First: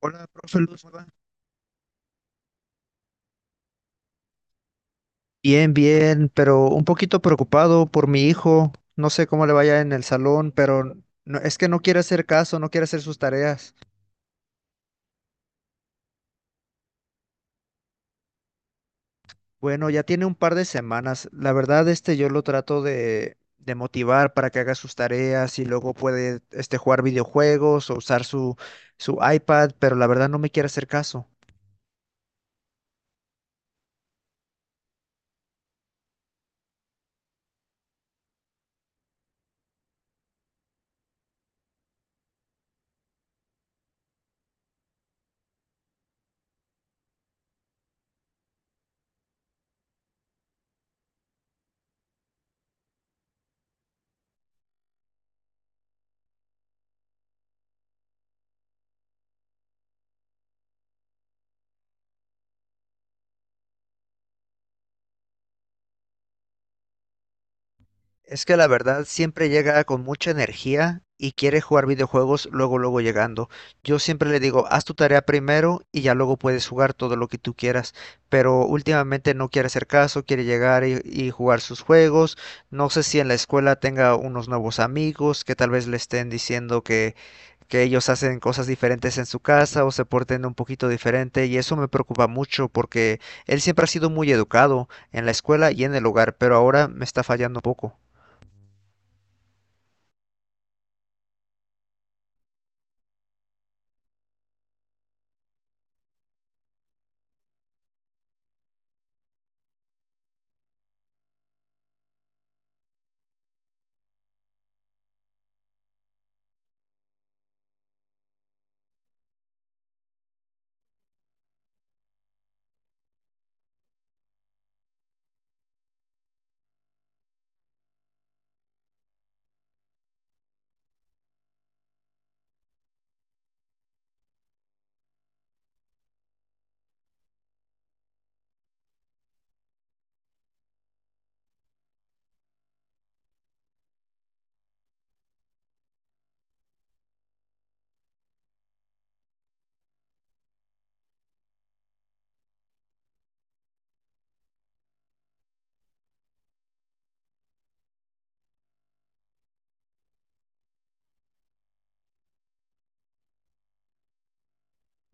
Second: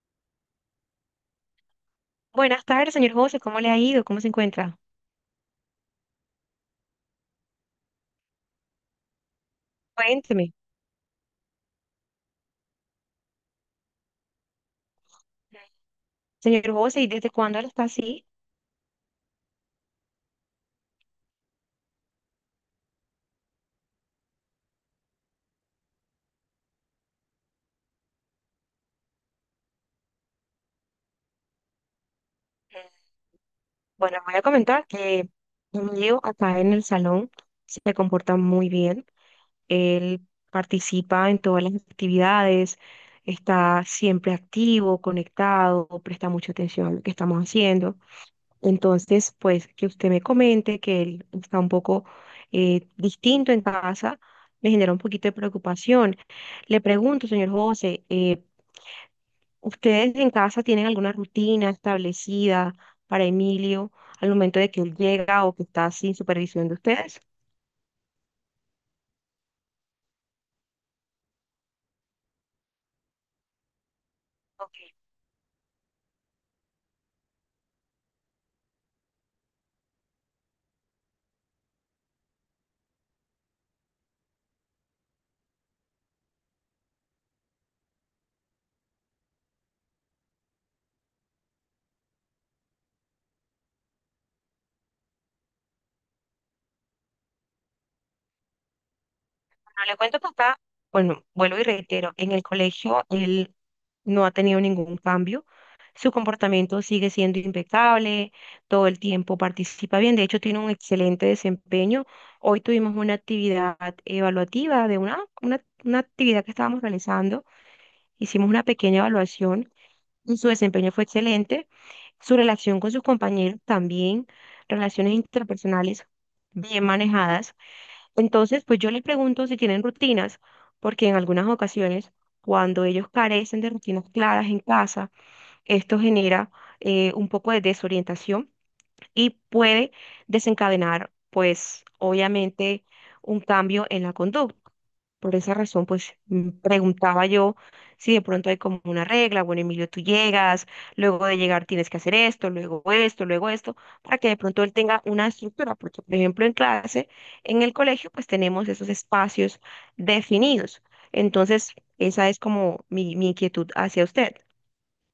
Hola, profe Luz, ¿cómo? Buenas tardes, señor José. ¿Cómo le ha ido? ¿Cómo se encuentra? Bien, bien, pero un poquito preocupado por mi hijo. No sé cómo le vaya en el Cuénteme. salón, pero es que no quiere hacer caso, no quiere hacer sus tareas. Señor José, ¿y desde cuándo él está así? Bueno, ya tiene un par de semanas. La verdad, yo lo trato de motivar para que haga sus tareas y luego puede, jugar videojuegos o usar su iPad, pero la verdad no me quiere hacer caso. Bueno, voy a comentar que Emilio acá en el salón se comporta muy bien. Él participa en todas las actividades, está siempre activo, conectado, presta mucha atención a lo que estamos haciendo. Entonces, pues que usted me comente que él está un poco distinto en casa, me genera un poquito de preocupación. Le pregunto, señor José, ¿ustedes en casa tienen alguna rutina establecida para Emilio al momento de que él llega o que está sin supervisión de ustedes? Es que la verdad siempre llega con mucha energía y quiere jugar videojuegos luego, luego llegando. Yo siempre le digo, Ok. haz tu tarea primero y ya luego puedes jugar todo lo que tú quieras. Pero últimamente no quiere hacer caso, quiere llegar y jugar sus juegos. No sé si en la escuela tenga unos nuevos amigos que tal vez le estén diciendo que ellos hacen cosas diferentes en su casa o se porten un poquito diferente. Y eso me preocupa mucho porque él siempre ha sido muy educado en la escuela y en el hogar, pero ahora me está fallando un poco. Pero le cuento a papá, bueno, vuelvo y reitero, en el colegio él no ha tenido ningún cambio, su comportamiento sigue siendo impecable, todo el tiempo participa bien, de hecho tiene un excelente desempeño. Hoy tuvimos una actividad evaluativa de una actividad que estábamos realizando, hicimos una pequeña evaluación y su desempeño fue excelente, su relación con sus compañeros también, relaciones interpersonales bien manejadas. Entonces, pues yo les pregunto si tienen rutinas, porque en algunas ocasiones, cuando ellos carecen de rutinas claras en casa, esto genera un poco de desorientación y puede desencadenar, pues, obviamente, un cambio en la conducta. Por esa razón, pues preguntaba yo si de pronto hay como una regla, bueno, Emilio, tú llegas, luego de llegar tienes que hacer esto, luego esto, luego esto, para que de pronto él tenga una estructura, porque por ejemplo en clase, en el colegio, pues tenemos esos espacios definidos. Entonces, esa es como mi inquietud hacia usted.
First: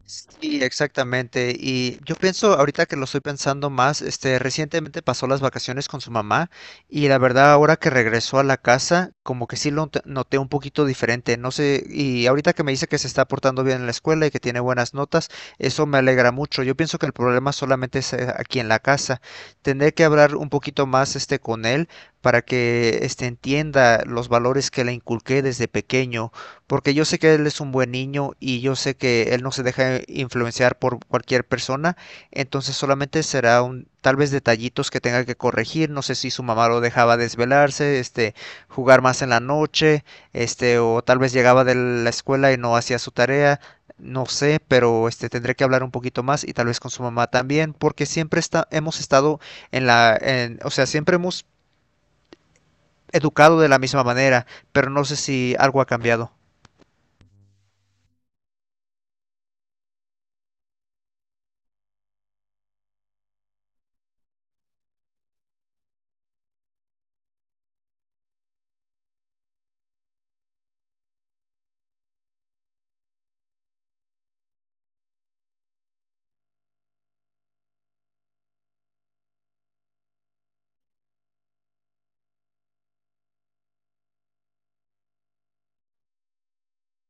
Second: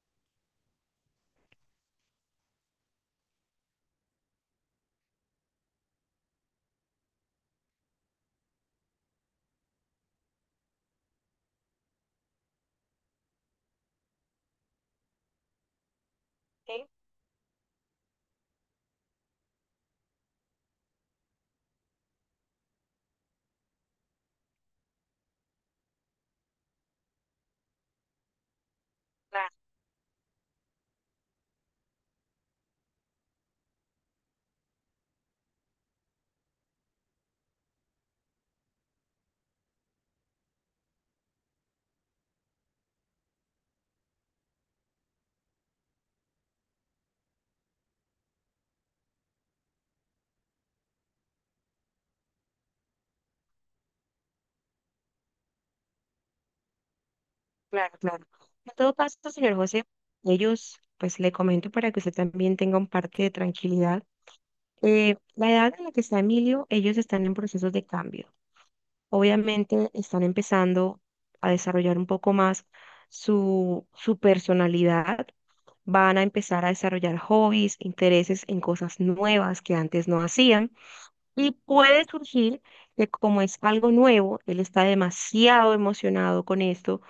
Sí, exactamente. Y yo pienso, ahorita que lo estoy pensando más, recientemente pasó las vacaciones con su mamá, y la verdad ahora que regresó a la casa, como que sí lo noté un poquito diferente. No sé, y ahorita que me dice que se está portando bien en la escuela y que tiene buenas notas, eso me alegra mucho. Yo Sí, pienso que el problema solamente es aquí en la casa. Tendré que hablar un poquito más, con él para que entienda los valores que le inculqué desde pequeño, porque yo sé que él es un buen niño y yo sé que él no claro, se deja influenciar por cualquier persona. Entonces solamente será un tal vez detallitos que tenga que corregir. No sé si su mamá lo dejaba desvelarse, jugar más en la noche, o tal vez llegaba de la escuela y no hacía su tarea. No sé, pero tendré que hablar un poquito más, y tal vez con su mamá también, porque siempre hemos estado o sea, siempre hemos educado de la misma manera, pero no sé si algo ha cambiado. claro, claro. En todo caso, señor José, ellos, pues le comento para que usted también tenga un parte de tranquilidad. La edad en la que está Emilio, ellos están en procesos de cambio. Obviamente están empezando a desarrollar un poco más su personalidad, van a empezar a desarrollar hobbies, intereses en cosas nuevas que antes no hacían. Y puede surgir que como es algo nuevo, él está demasiado emocionado con esto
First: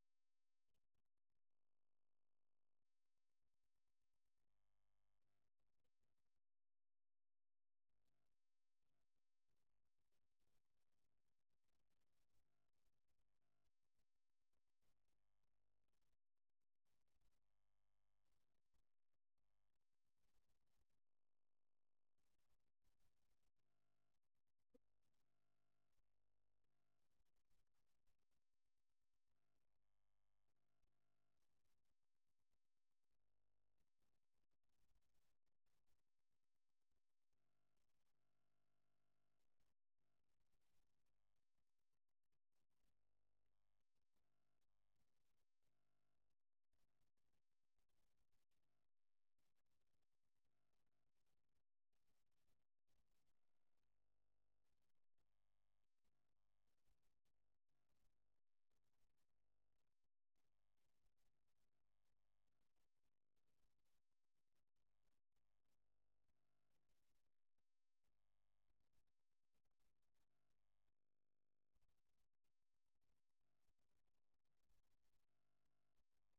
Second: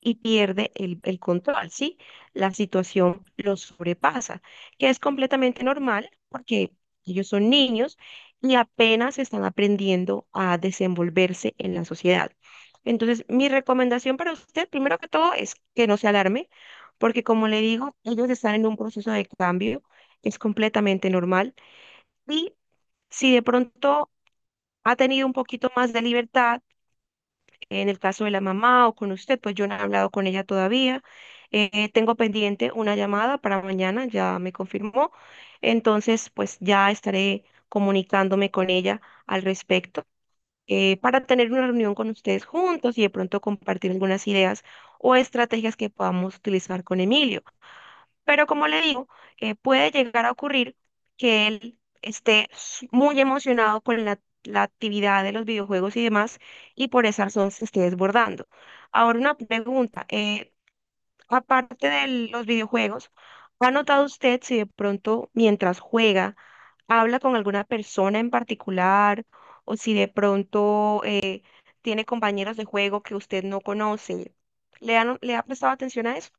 y pierde el control, ¿sí? La situación lo sobrepasa, que es completamente normal porque ellos son niños y apenas están aprendiendo a desenvolverse en la sociedad. Entonces, mi recomendación para usted, primero que todo, es que no se alarme, porque como le digo, ellos están en un proceso de cambio, es completamente normal y si de pronto ha tenido un poquito más de libertad en el caso de la mamá o con usted, pues yo no he hablado con ella todavía. Tengo pendiente una llamada para mañana, ya me confirmó. Entonces, pues ya estaré comunicándome con ella al respecto para tener una reunión con ustedes juntos y de pronto compartir algunas ideas o estrategias que podamos utilizar con Emilio. Pero como le digo, puede llegar a ocurrir que él esté muy emocionado con la actividad de los videojuegos y demás, y por esa razón se esté desbordando. Ahora una pregunta, aparte de los videojuegos, ¿ha notado usted si de pronto mientras juega habla con alguna persona en particular o si de pronto tiene compañeros de juego que usted no conoce? ¿Le ha prestado atención a eso?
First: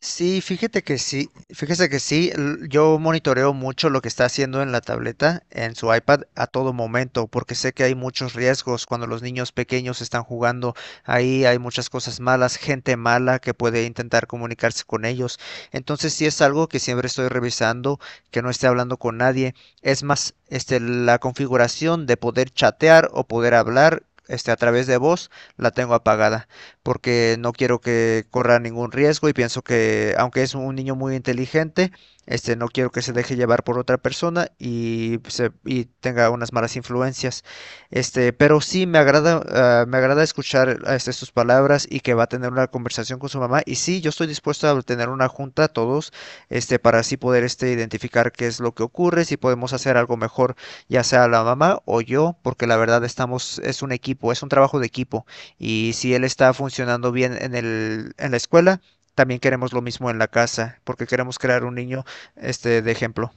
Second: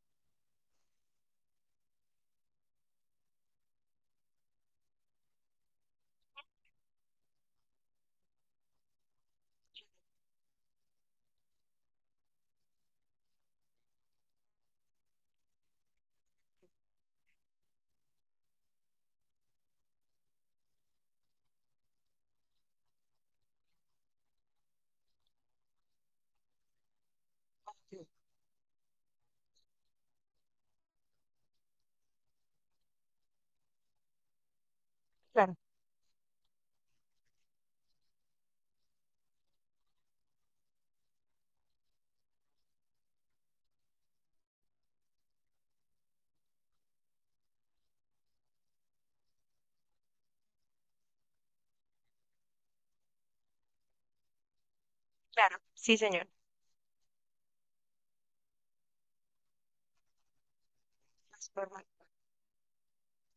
Sí, fíjate que sí, fíjese que sí, yo monitoreo mucho lo que está haciendo en la tableta, en su iPad a todo momento, porque sé que hay muchos riesgos cuando los niños pequeños están jugando ahí. Hay muchas cosas malas, gente mala que puede intentar comunicarse con ellos. Entonces sí es algo que siempre estoy revisando, que no esté hablando con nadie. Es más, la configuración de poder chatear o poder hablar, a través de voz, la tengo apagada porque no quiero que corra ningún riesgo, y pienso que, aunque es un niño muy inteligente, no quiero que se deje llevar por otra persona y, se- Claro, y tenga unas malas influencias. Pero sí me agrada escuchar, sus palabras, y que va a tener una conversación con su mamá. Y sí, yo estoy dispuesto a tener una junta todos, para así poder, identificar qué es lo que ocurre, si podemos hacer algo mejor, ya sea la mamá o yo, porque la verdad estamos, es un equipo, es un trabajo de equipo. claro, Y sí, si él señor. está funcionando bien en la escuela, también queremos lo mismo en la casa, porque queremos crear un niño, de ejemplo.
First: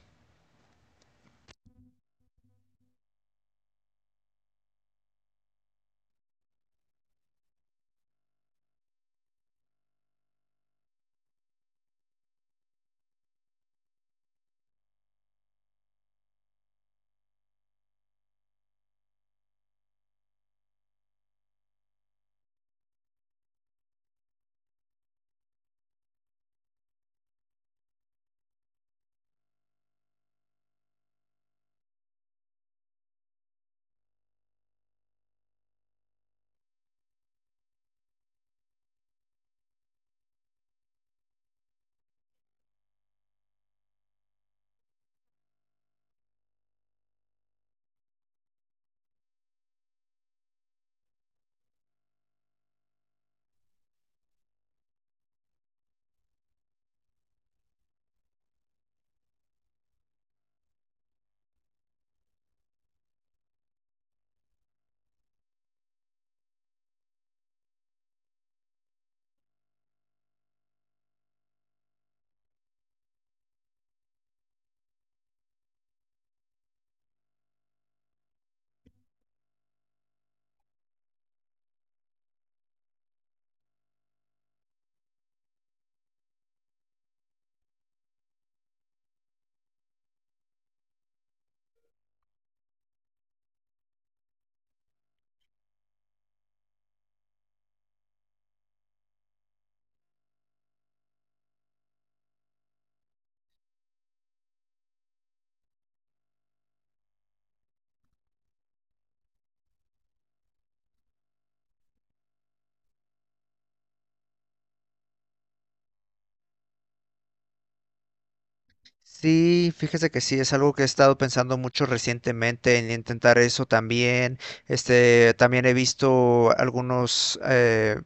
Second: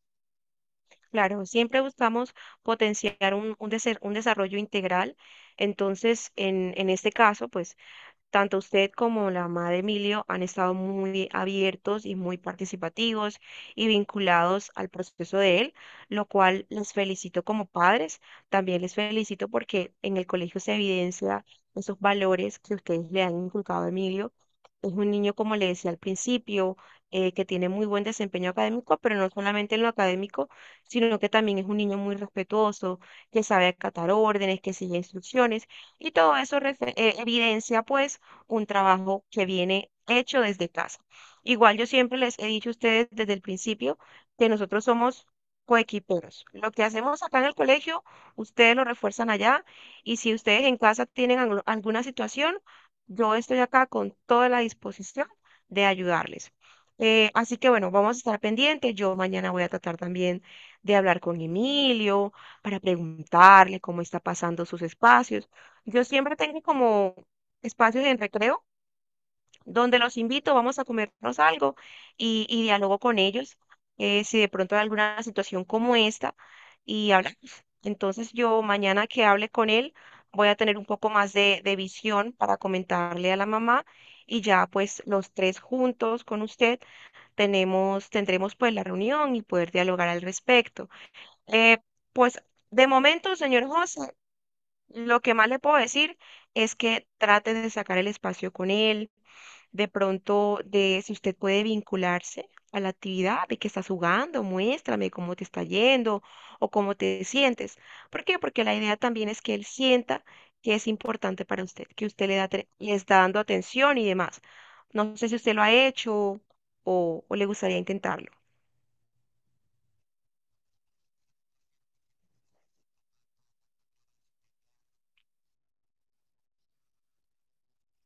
Claro, siempre buscamos potenciar un desarrollo integral. Entonces, en este caso, pues tanto usted como la mamá de Emilio han estado muy abiertos y muy participativos y vinculados al proceso de él, lo cual les felicito como padres. También les felicito porque en el colegio se evidencia esos valores que ustedes le han inculcado a Emilio. Es un niño, como le decía al principio, que tiene muy buen desempeño académico, pero no solamente en lo académico, sino que también es un niño muy respetuoso, que sabe acatar órdenes, que sigue instrucciones, y todo eso evidencia, pues, un trabajo que viene hecho desde casa. Igual yo siempre les he dicho a ustedes desde el principio que nosotros somos coequiperos. Lo que hacemos acá en el colegio, ustedes lo refuerzan allá y si ustedes en casa tienen alguna situación, yo estoy acá con toda la disposición de ayudarles. Así que bueno, vamos a estar pendientes. Yo mañana voy a tratar también de hablar con Emilio para preguntarle cómo está pasando sus espacios. Yo siempre tengo como espacios en recreo donde los invito, vamos a comernos algo y dialogo con ellos si de pronto hay alguna situación como esta y hablamos. Entonces yo mañana que hable con él voy a tener un poco más de visión para comentarle a la mamá y ya pues los tres juntos con usted tenemos, tendremos pues la reunión y poder dialogar al respecto. Eh, pues de momento, señor José, lo que más le puedo decir es que trate de sacar el espacio con él de pronto, de si usted puede vincularse a la actividad de que estás jugando, muéstrame cómo te está yendo o cómo te sientes. ¿Por qué? Porque la idea también es que él sienta que es importante para usted, que usted le da, le está dando atención y demás. No sé si usted lo ha hecho o le gustaría intentarlo. Sí, fíjese que sí, es algo que he estado pensando mucho recientemente en intentar eso también. También he visto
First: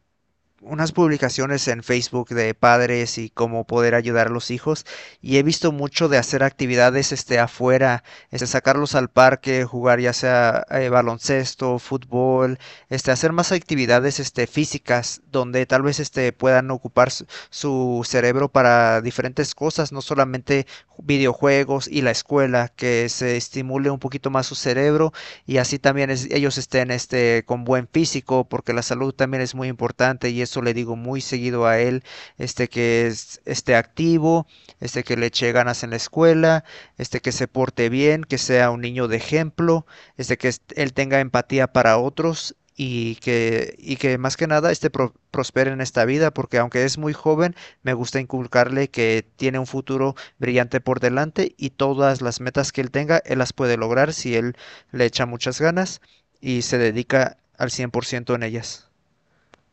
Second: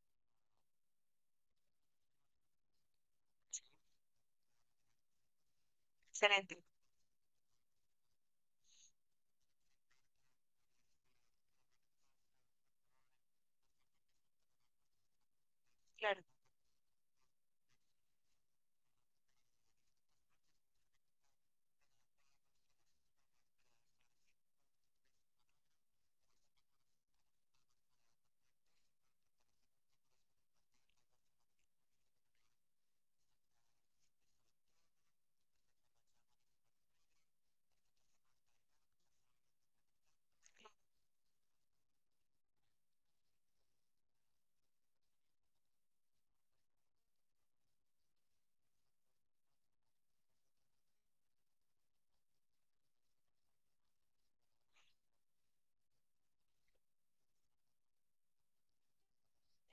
unas publicaciones en Facebook de padres y cómo poder ayudar a los hijos, y he visto mucho de hacer Excelente, actividades afuera, sacarlos al parque, jugar ya sea baloncesto, fútbol, hacer más actividades físicas donde tal vez claro, puedan ocupar su cerebro para diferentes cosas, no solamente videojuegos y la escuela, que se estimule un poquito más su cerebro, y así también ellos estén, con buen físico, porque la salud también es muy importante, y eso le digo muy seguido a él, que esté activo, que le eche ganas en la escuela, que se porte bien, que sea un niño de ejemplo, que él tenga empatía para otros. Y que más que nada prospere en esta vida, porque aunque es muy joven, me gusta inculcarle que tiene un futuro brillante por delante, y todas las metas que él tenga, él las puede lograr si él le echa muchas ganas y se dedica al 100% en ellas.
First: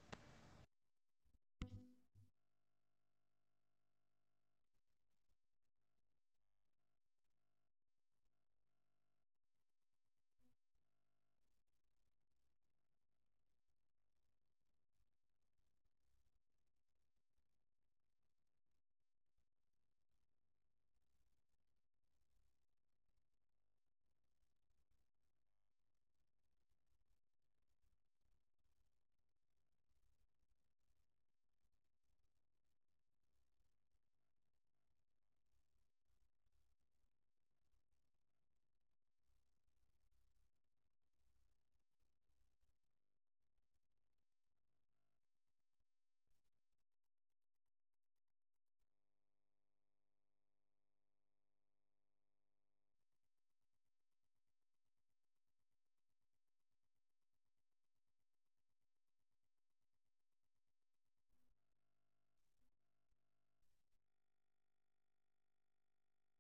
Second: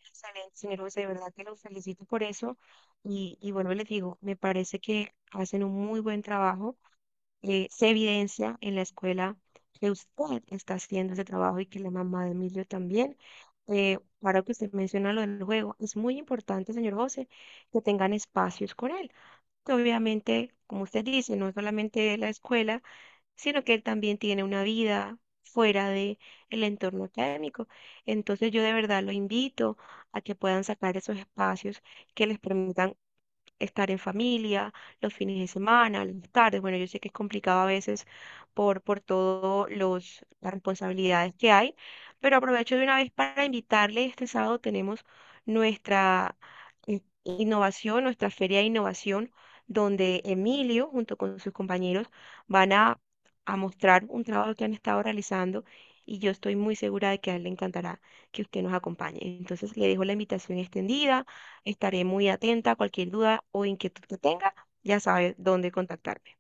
excelente, señor José, de verdad que lo felicito por eso. Y bueno, les digo, me parece que hacen un muy buen trabajo se evidencia en la escuela que usted está haciendo ese trabajo y que la mamá de Emilio también. Ahora que usted menciona lo del juego, es muy importante, señor José, que tengan espacios con él. Que obviamente, como usted dice, no solamente la escuela, sino que él también tiene una vida fuera de el entorno académico. Entonces yo de verdad lo invito a que puedan sacar esos espacios que les permitan estar en familia, los fines de semana, las tardes. Bueno, yo sé que es complicado a veces por todas los las responsabilidades que hay, pero aprovecho de una vez para invitarle. Este sábado tenemos nuestra innovación, nuestra feria de innovación, donde Emilio, junto con sus compañeros, van a mostrar un trabajo que han estado realizando. Y yo estoy muy segura de que a él le encantará que usted nos acompañe. Entonces le dejo la invitación extendida. Estaré muy atenta a cualquier duda o inquietud que tenga. Ya sabes dónde contactarme.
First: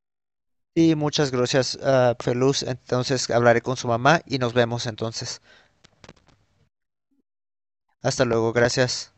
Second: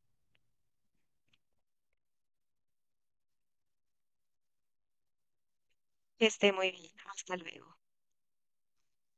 Y muchas gracias, Feluz. Entonces hablaré con su mamá y nos vemos entonces. Que esté muy bien. Hasta luego. Hasta luego, gracias.